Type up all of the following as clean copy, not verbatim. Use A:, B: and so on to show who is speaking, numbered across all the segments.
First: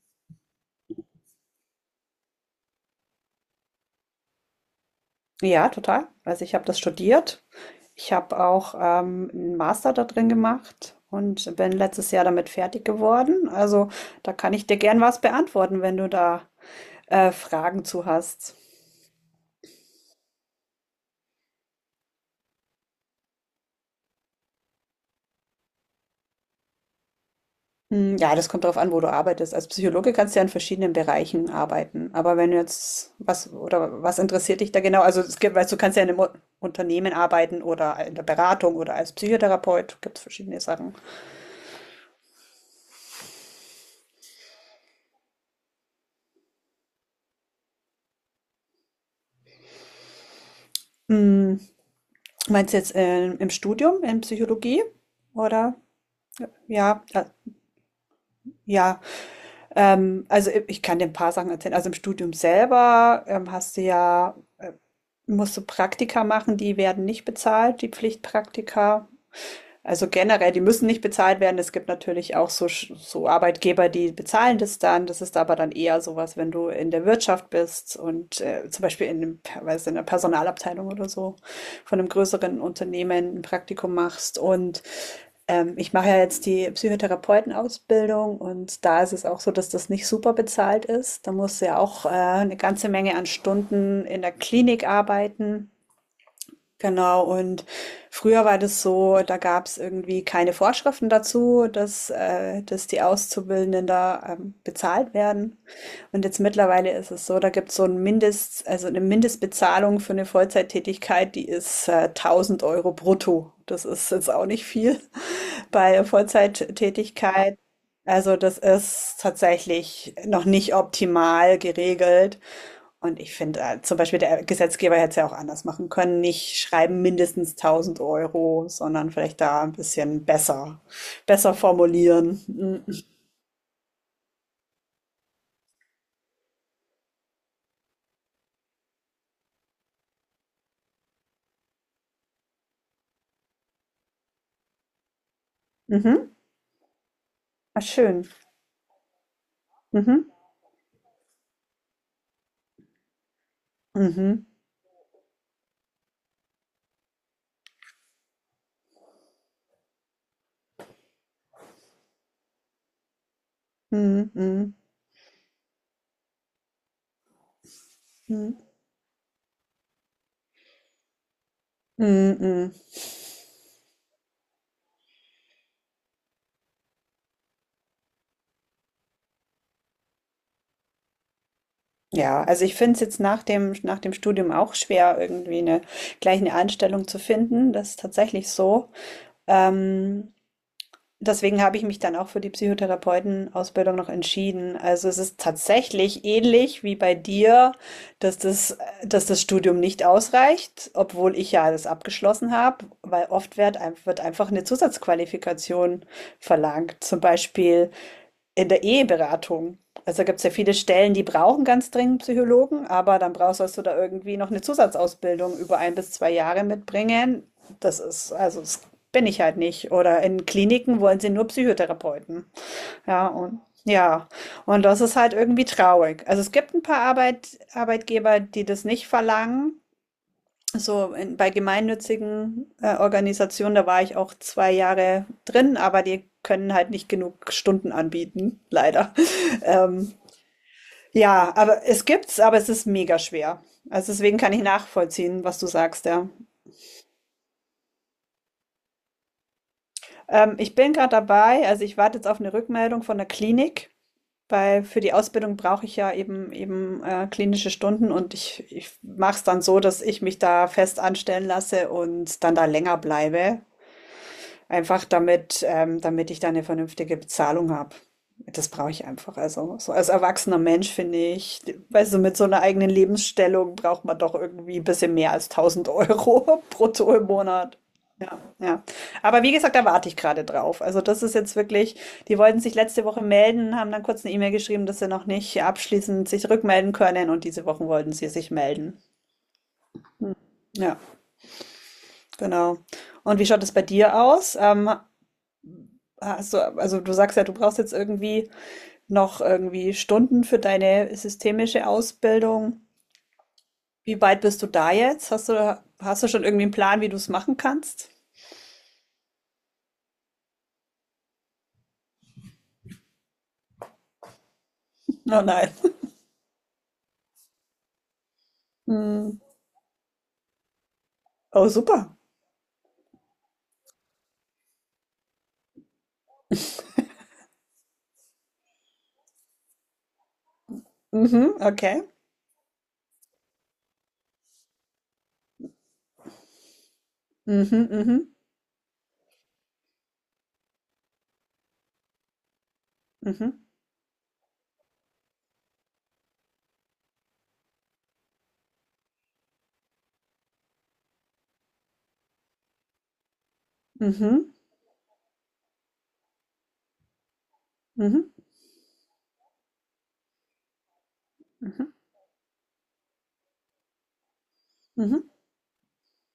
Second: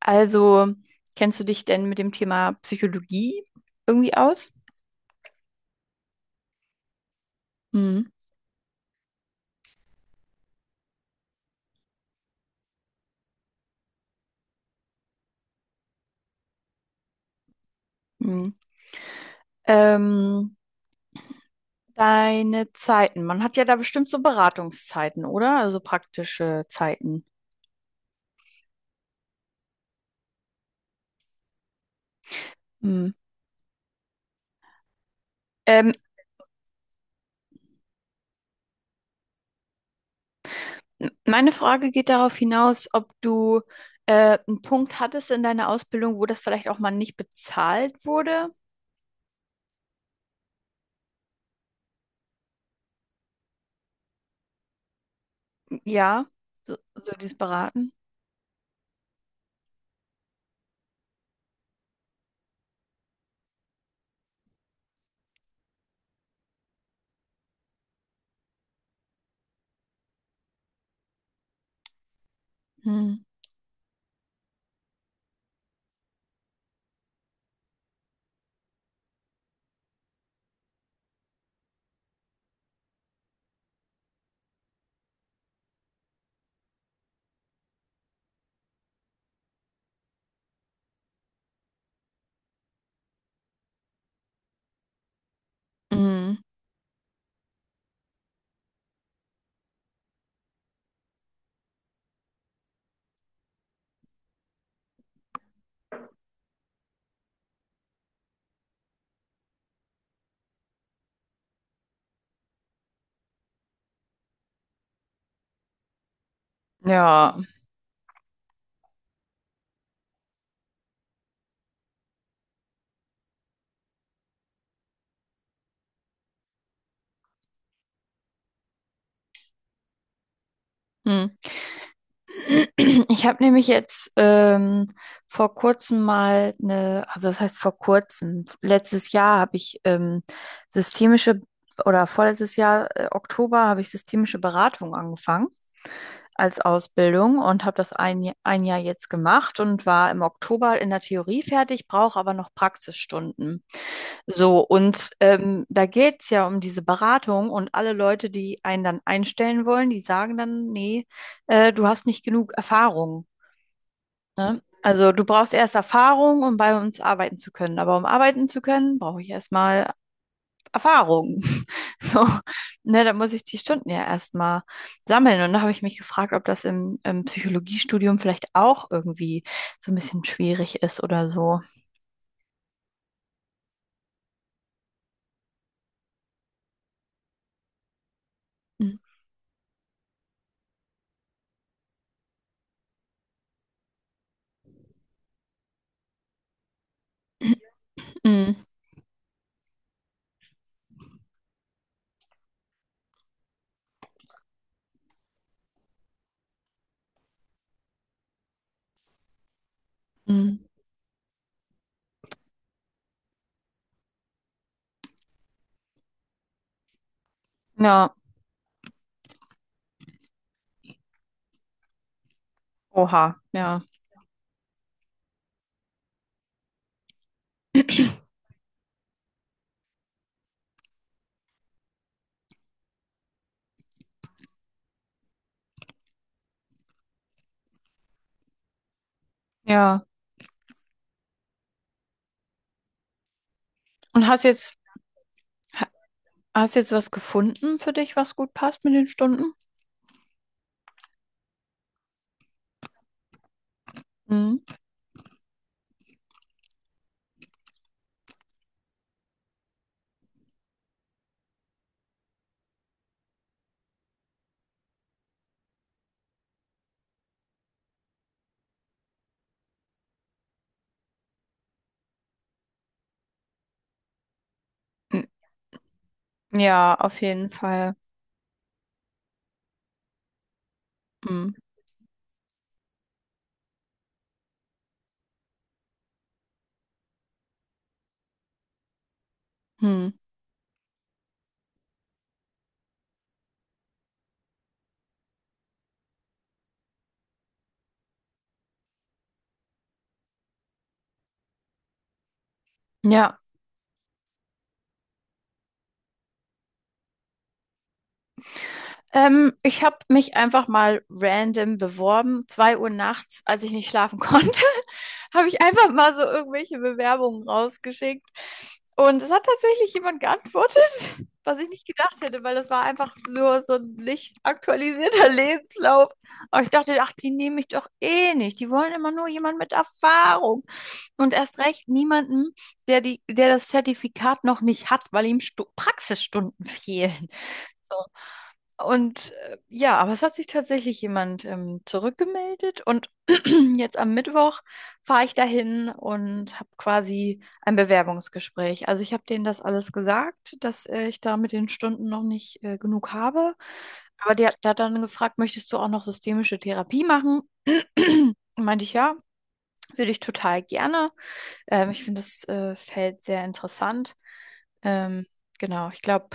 A: Also, kennst du dich denn mit dem Thema Psychologie irgendwie aus?
B: Ja, total. Also ich habe das studiert.
A: Hm.
B: Ich habe auch einen Master da drin gemacht und bin letztes Jahr damit fertig geworden. Also da kann ich dir gern was beantworten, wenn du da Fragen zu
A: Hm.
B: hast.
A: Ähm, Deine Zeiten. Man hat ja da bestimmt so Beratungszeiten, oder? Also praktische Zeiten.
B: Hm, ja, das kommt darauf an, wo du arbeitest. Als Psychologe kannst du ja in verschiedenen Bereichen arbeiten. Aber wenn du
A: Hm.
B: jetzt was oder was interessiert dich da genau? Also es gibt, weißt du,
A: Ähm,
B: kannst ja in einem Unternehmen arbeiten oder in der Beratung oder als Psychotherapeut. Gibt es verschiedene Sachen.
A: Meine Frage geht darauf hinaus, ob du einen Punkt hattest in deiner Ausbildung, wo das vielleicht auch mal nicht bezahlt wurde.
B: Hm, meinst du jetzt im Studium, in Psychologie? Oder?
A: Ja, so,
B: Ja,
A: so dieses Beraten.
B: ja. Also ich kann dir ein paar Sachen erzählen. Also im Studium selber hast du ja, musst du Praktika machen, die werden nicht bezahlt, die Pflichtpraktika. Also generell, die müssen nicht bezahlt werden. Es gibt natürlich auch so,
A: Hm.
B: so Arbeitgeber, die bezahlen das dann. Das ist aber dann eher sowas, wenn du in der Wirtschaft bist und zum Beispiel in, dem, weiß, in der Personalabteilung oder so von einem größeren Unternehmen ein Praktikum machst. Und ich mache ja jetzt die Psychotherapeutenausbildung und da ist es auch so, dass das nicht super bezahlt ist. Da musst du ja auch eine ganze Menge an Stunden in der Klinik arbeiten.
A: Hm.
B: Genau, und früher war das so, da gab es irgendwie keine Vorschriften dazu, dass, dass die Auszubildenden da bezahlt werden. Und jetzt mittlerweile ist es so, da gibt es so ein also eine Mindestbezahlung für eine Vollzeittätigkeit, die ist 1000 Euro brutto. Das ist jetzt auch nicht viel bei
A: Ja.
B: Vollzeittätigkeit. Also das ist tatsächlich noch nicht optimal geregelt. Und ich finde, zum Beispiel der Gesetzgeber hätte es ja auch anders machen können. Nicht schreiben mindestens 1000 Euro, sondern vielleicht da ein bisschen
A: Hm.
B: besser formulieren. Mhm.
A: Ich habe nämlich jetzt vor kurzem mal eine, also das heißt vor kurzem, letztes Jahr habe ich systemische oder vorletztes Jahr, Oktober, habe ich systemische Beratung angefangen
B: Mhm.
A: als Ausbildung und habe
B: Ah,
A: das
B: schön.
A: Ein Jahr jetzt gemacht und war im
B: Mhm.
A: Oktober in der Theorie fertig, brauche aber noch Praxisstunden.
B: Mhm.
A: So, und da geht's ja um diese Beratung, und alle Leute, die einen dann einstellen wollen, die sagen dann: nee, du hast nicht genug Erfahrung.
B: Mhm,
A: Ne?
B: mhm,
A: Also du brauchst erst Erfahrung, um bei uns arbeiten zu können. Aber um arbeiten
B: mhm,
A: zu können, brauche ich erstmal Erfahrung. So,
B: mhm, mhm.
A: ne, da muss ich die Stunden ja erstmal sammeln. Und da habe ich mich gefragt, ob das im, im Psychologiestudium vielleicht auch irgendwie so ein bisschen schwierig ist oder so.
B: Ja, also ich finde es jetzt nach nach dem Studium auch schwer, irgendwie gleich eine Anstellung zu finden. Das ist tatsächlich so.
A: Mhm.
B: Ähm, deswegen habe ich mich dann auch für die Psychotherapeutenausbildung noch entschieden. Also es ist tatsächlich ähnlich wie bei dir, dass das Studium nicht ausreicht, obwohl ich ja das abgeschlossen habe, weil oft wird einfach eine Zusatzqualifikation verlangt. Zum Beispiel. In der Eheberatung. Also gibt es ja
A: Mhm.
B: viele Stellen, die brauchen ganz dringend Psychologen, aber dann brauchst sollst du da irgendwie noch eine Zusatzausbildung über ein bis zwei Jahre mitbringen. Das
A: Ja,
B: ist, also das bin ich halt nicht. Oder in Kliniken wollen sie nur Psychotherapeuten. Ja,
A: oha,
B: und
A: ja.
B: ja, und das ist halt irgendwie traurig. Also es gibt ein paar Arbeitgeber, die das nicht verlangen. So, in, bei gemeinnützigen Organisationen, da war ich auch zwei Jahre drin, aber die können halt nicht genug Stunden anbieten, leider.
A: Ja.
B: Ähm, ja, aber es gibt's, aber es ist mega schwer. Also
A: Und
B: deswegen kann ich nachvollziehen, was du sagst, ja.
A: hast jetzt was gefunden für dich, was gut passt mit den Stunden?
B: Ich bin gerade dabei, also ich warte jetzt auf eine Rückmeldung von der Klinik,
A: Mhm.
B: weil für die Ausbildung brauche ich ja eben klinische Stunden und ich mache es dann so, dass ich mich da fest anstellen lasse und dann da länger bleibe. Einfach damit damit ich da eine vernünftige Bezahlung habe. Das brauche ich einfach. Also, so als erwachsener Mensch finde ich d weißt du, mit so einer eigenen Lebensstellung braucht man doch irgendwie 'n bisschen mehr als tausend Euro
A: Ja,
B: brutto
A: auf
B: im
A: jeden
B: Monat.
A: Fall.
B: Ja, ja. Aber wie gesagt, da warte ich gerade drauf. Also, das ist
A: Mhm.
B: jetzt wirklich die wollten sich letzte Woche melden, haben dann kurz eine E-Mail geschrieben, dass sie noch nicht abschließend sich rückmelden können und diese Woche wollten sie sich melden.
A: Mhm.
B: Ja, genau. Und wie schaut es bei dir aus? Ähm, hast du, also du sagst ja, du brauchst jetzt irgendwie noch irgendwie Stunden für deine systemische Ausbildung.
A: Ja.
B: Wie weit bist du da jetzt? Hast du schon irgendwie einen Plan, wie du es machen kannst?
A: Ich habe mich einfach mal random beworben. Zwei Uhr nachts, als ich nicht schlafen konnte,
B: Oh
A: habe ich
B: nein.
A: einfach mal so irgendwelche Bewerbungen rausgeschickt. Und es
B: Hm.
A: hat tatsächlich jemand geantwortet, was ich
B: Oh,
A: nicht gedacht
B: super.
A: hätte, weil das war einfach nur so ein nicht aktualisierter Lebenslauf. Aber ich dachte, ach, die nehmen mich doch eh nicht. Die wollen immer nur jemanden mit Erfahrung. Und
B: Mhm,
A: erst recht
B: okay.
A: niemanden, der die, der das Zertifikat noch nicht hat, weil ihm Stu Praxisstunden fehlen.
B: Mhm,
A: So.
B: mhm,
A: Und ja, aber es hat sich tatsächlich jemand zurückgemeldet, und
B: mhm,
A: jetzt am Mittwoch fahre ich dahin und habe quasi ein Bewerbungsgespräch. Also ich habe denen das alles gesagt, dass ich da mit den Stunden noch nicht genug habe. Aber
B: mhm,
A: der, der hat dann gefragt: möchtest du auch noch systemische Therapie machen?
B: mhm,
A: Meinte ich ja, würde ich total gerne.
B: mhm,
A: Ich finde das Feld sehr interessant. Ähm, genau, ich glaube,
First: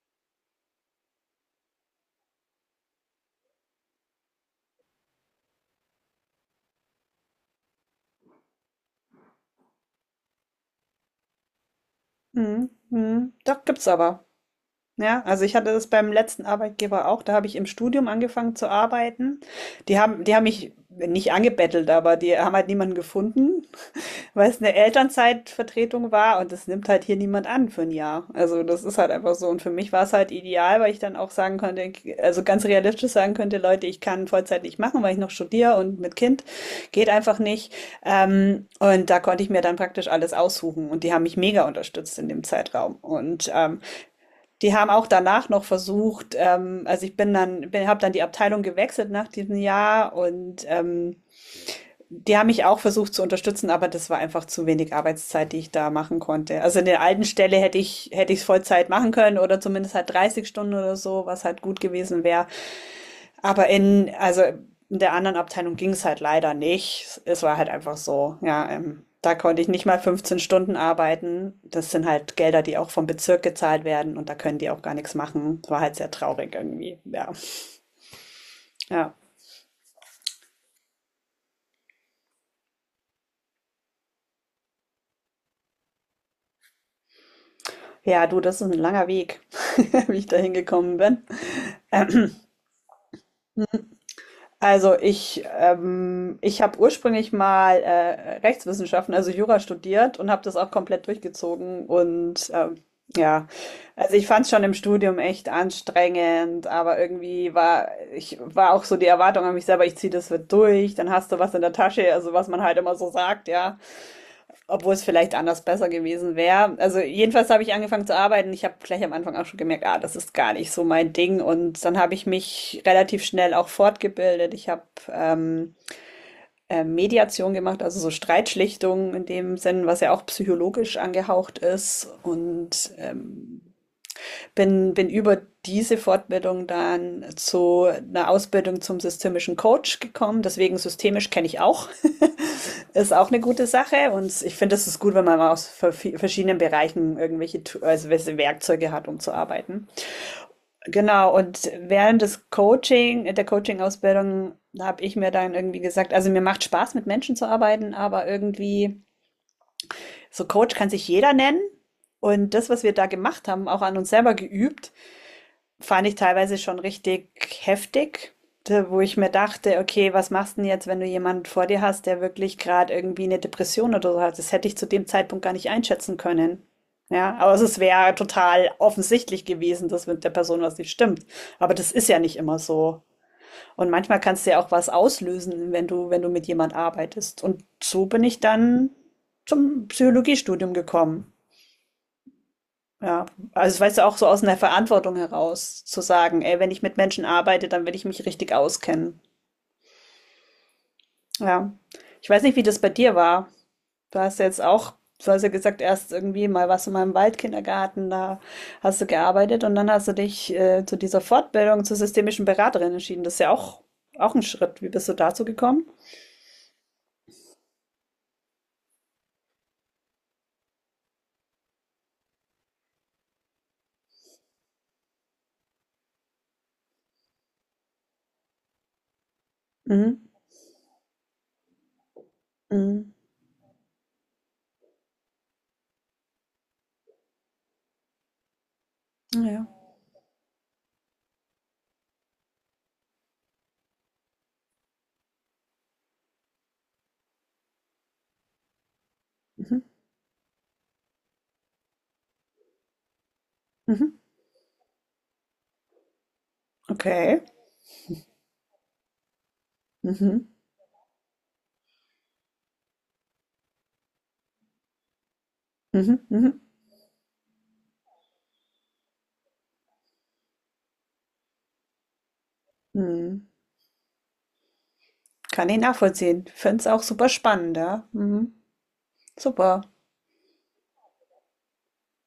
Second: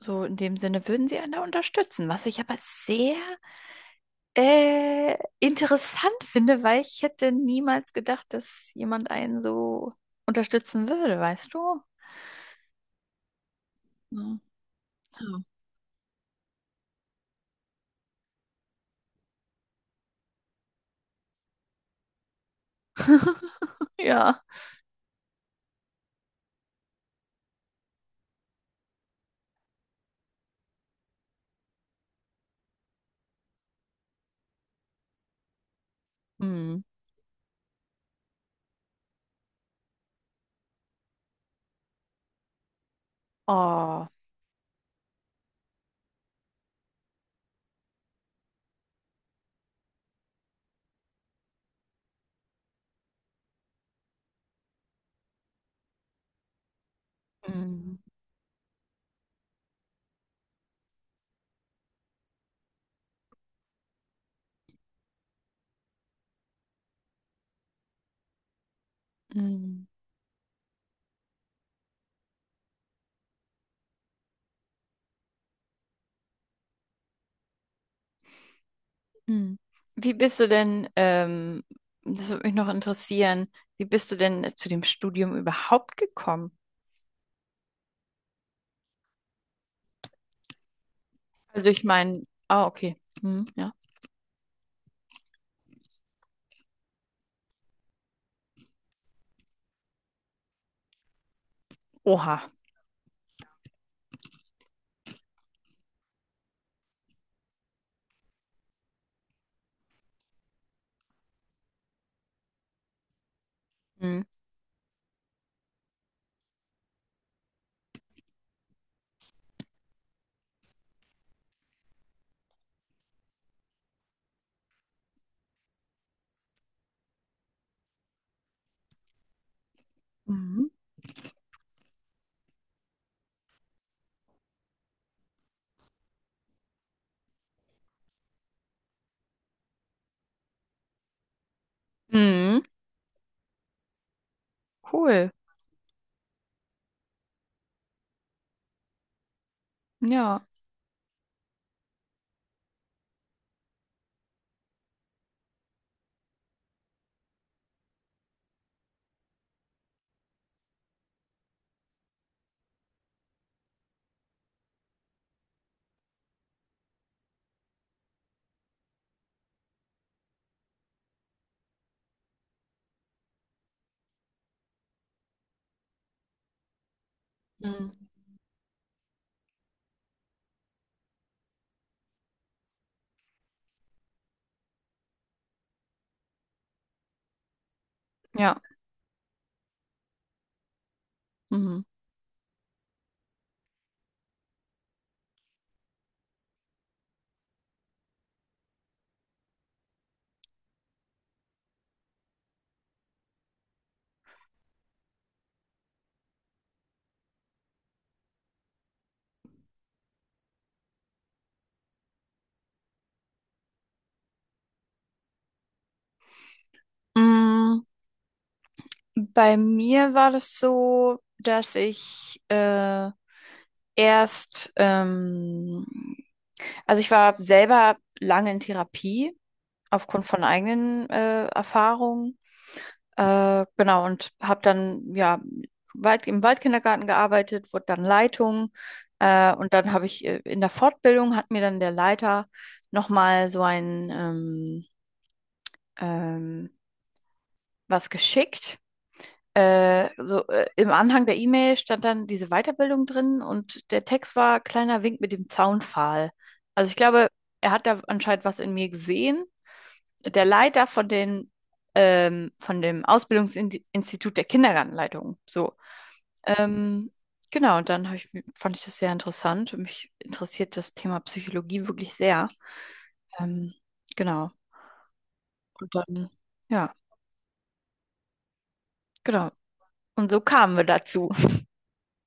A: so in dem Sinne würden sie einen da unterstützen, was ich aber sehr interessant finde, weil ich hätte niemals gedacht, dass jemand einen so unterstützen würde, weißt du?
B: mhm, mhm. Doch, gibt's aber.
A: Ja.
B: Ja, also ich hatte das beim letzten Arbeitgeber auch, da habe ich im Studium angefangen zu arbeiten. Die die haben mich nicht angebettelt, aber die haben halt niemanden gefunden,
A: Ja.
B: weil es eine Elternzeitvertretung war und das nimmt halt hier niemand an für ein Jahr. Also, das ist halt einfach so und für mich war es halt ideal, weil ich dann auch sagen konnte also, ganz realistisch sagen könnte: „Leute, ich kann Vollzeit nicht machen, weil ich noch studiere und mit Kind
A: Hm.
B: geht einfach nicht.“ und da konnte ich mir dann praktisch alles aussuchen und die haben mich mega unterstützt in dem Zeitraum. Und,
A: Oh.
B: die haben auch danach noch versucht, also, ich bin dann bin habe dann die Abteilung gewechselt nach diesem Jahr und, die haben mich auch versucht zu unterstützen, aber das war einfach zu wenig Arbeitszeit, die ich da machen konnte. Also in der alten Stelle hätte
A: Hm.
B: ich hätte ich es Vollzeit machen können oder zumindest halt 30 Stunden oder so, was halt gut gewesen wäre. Aber in also in der anderen Abteilung ging es halt leider nicht. Es war halt einfach so, ja, da konnte ich
A: Hm.
B: nicht mal 15 Stunden arbeiten. Das sind halt Gelder, die auch vom Bezirk gezahlt werden und da können die auch gar nichts machen. Das war halt sehr traurig irgendwie. Ja, ja.
A: Hm. Wie bist du denn, das würde mich noch interessieren, wie bist du denn zu dem Studium überhaupt gekommen?
B: Ja, du, das ist ein langer Weg, wie ich da hingekommen bin.
A: Also ich meine,
B: Äh,
A: ah, okay. Hm, ja.
B: Also ich habe ursprünglich mal Rechtswissenschaften, also Jura studiert und habe das auch komplett durchgezogen.
A: Oha.
B: Und ja, also ich fand es schon im Studium echt anstrengend, aber irgendwie ich war auch so die Erwartung an mich selber, ich ziehe das wird durch, dann hast du was in der Tasche, also was man halt immer so sagt, ja.
A: Hm.
B: Obwohl es vielleicht anders besser gewesen wäre. Also jedenfalls habe ich angefangen zu arbeiten. Ich habe gleich am Anfang auch schon gemerkt, ah, das ist gar nicht so mein Ding. Und dann habe ich mich relativ schnell auch fortgebildet. Ich habe ähm, Mediation gemacht, also so Streitschlichtung in dem Sinn, was ja auch
A: Mhm.
B: psychologisch angehaucht ist. Und bin über diese Fortbildung dann zu einer Ausbildung zum systemischen Coach gekommen. Deswegen systemisch kenne ich auch.
A: Mhm.
B: Ist auch eine gute Sache und ich finde, es ist gut, wenn
A: Cool.
B: man mal aus verschiedenen Bereichen also welche Werkzeuge hat, um zu arbeiten.
A: Ja.
B: Genau, und während der Coaching-Ausbildung habe ich mir dann irgendwie gesagt, also mir macht Spaß, mit Menschen zu arbeiten, aber irgendwie, so Coach kann sich jeder nennen. Und das, was wir da gemacht haben, auch an uns selber geübt, fand ich teilweise schon richtig heftig, da- wo ich mir dachte, okay, was machst du denn jetzt, wenn du jemanden vor dir hast, der wirklich gerade irgendwie eine Depression oder so hat? Das hätte ich zu dem Zeitpunkt gar nicht einschätzen können. Ja, aber es
A: Mhm.
B: wäre total offensichtlich gewesen, dass mit der Person was nicht stimmt. Aber das ist ja nicht immer so. Und manchmal kannst du ja auch was auslösen, wenn du, wenn du mit jemand arbeitest. Und so bin ich
A: Ja.
B: dann zum Psychologiestudium gekommen.
A: Mhm.
B: Ja, also weißt du, auch so aus einer Verantwortung heraus zu sagen, ey, wenn ich mit Menschen arbeite, dann will ich mich richtig auskennen. Ja. Ich weiß nicht, wie das bei dir war. Du hast ja jetzt auch, du hast ja gesagt, erst irgendwie mal warst du mal im Waldkindergarten, da hast du gearbeitet und dann hast du dich zu dieser Fortbildung zur systemischen Beraterin entschieden. Das ist ja auch, auch ein Schritt. Wie bist du dazu gekommen?
A: Mm, bei mir war das so, dass ich erst, also ich war selber lange in Therapie aufgrund
B: Mhm.
A: von eigenen Erfahrungen.
B: Mhm.
A: Genau, und habe dann ja weit, im Waldkindergarten gearbeitet, wurde dann Leitung.
B: Ja.
A: Und dann habe ich in der Fortbildung hat mir dann der Leiter nochmal so ein ähm, was geschickt.
B: Mhm.
A: Im Anhang der E-Mail stand dann diese Weiterbildung drin, und der
B: Mhm.
A: Text war kleiner Wink mit dem Zaunpfahl. Also ich glaube,
B: Okay.
A: er hat da anscheinend was in mir gesehen. Der
B: Mhm.
A: Leiter von den, von dem Ausbildungsinstitut der Kindergartenleitung. So.
B: Mhm. Mhm.
A: Ähm, genau, und dann hab ich, fand ich das sehr interessant, und mich interessiert das Thema Psychologie wirklich sehr.
B: Mhm.
A: Ähm, genau.
B: Kann ich
A: Und dann,
B: nachvollziehen. Finde es
A: ja,
B: auch super spannend, ja. Mhm.
A: genau.
B: Super.
A: Und so kamen wir dazu.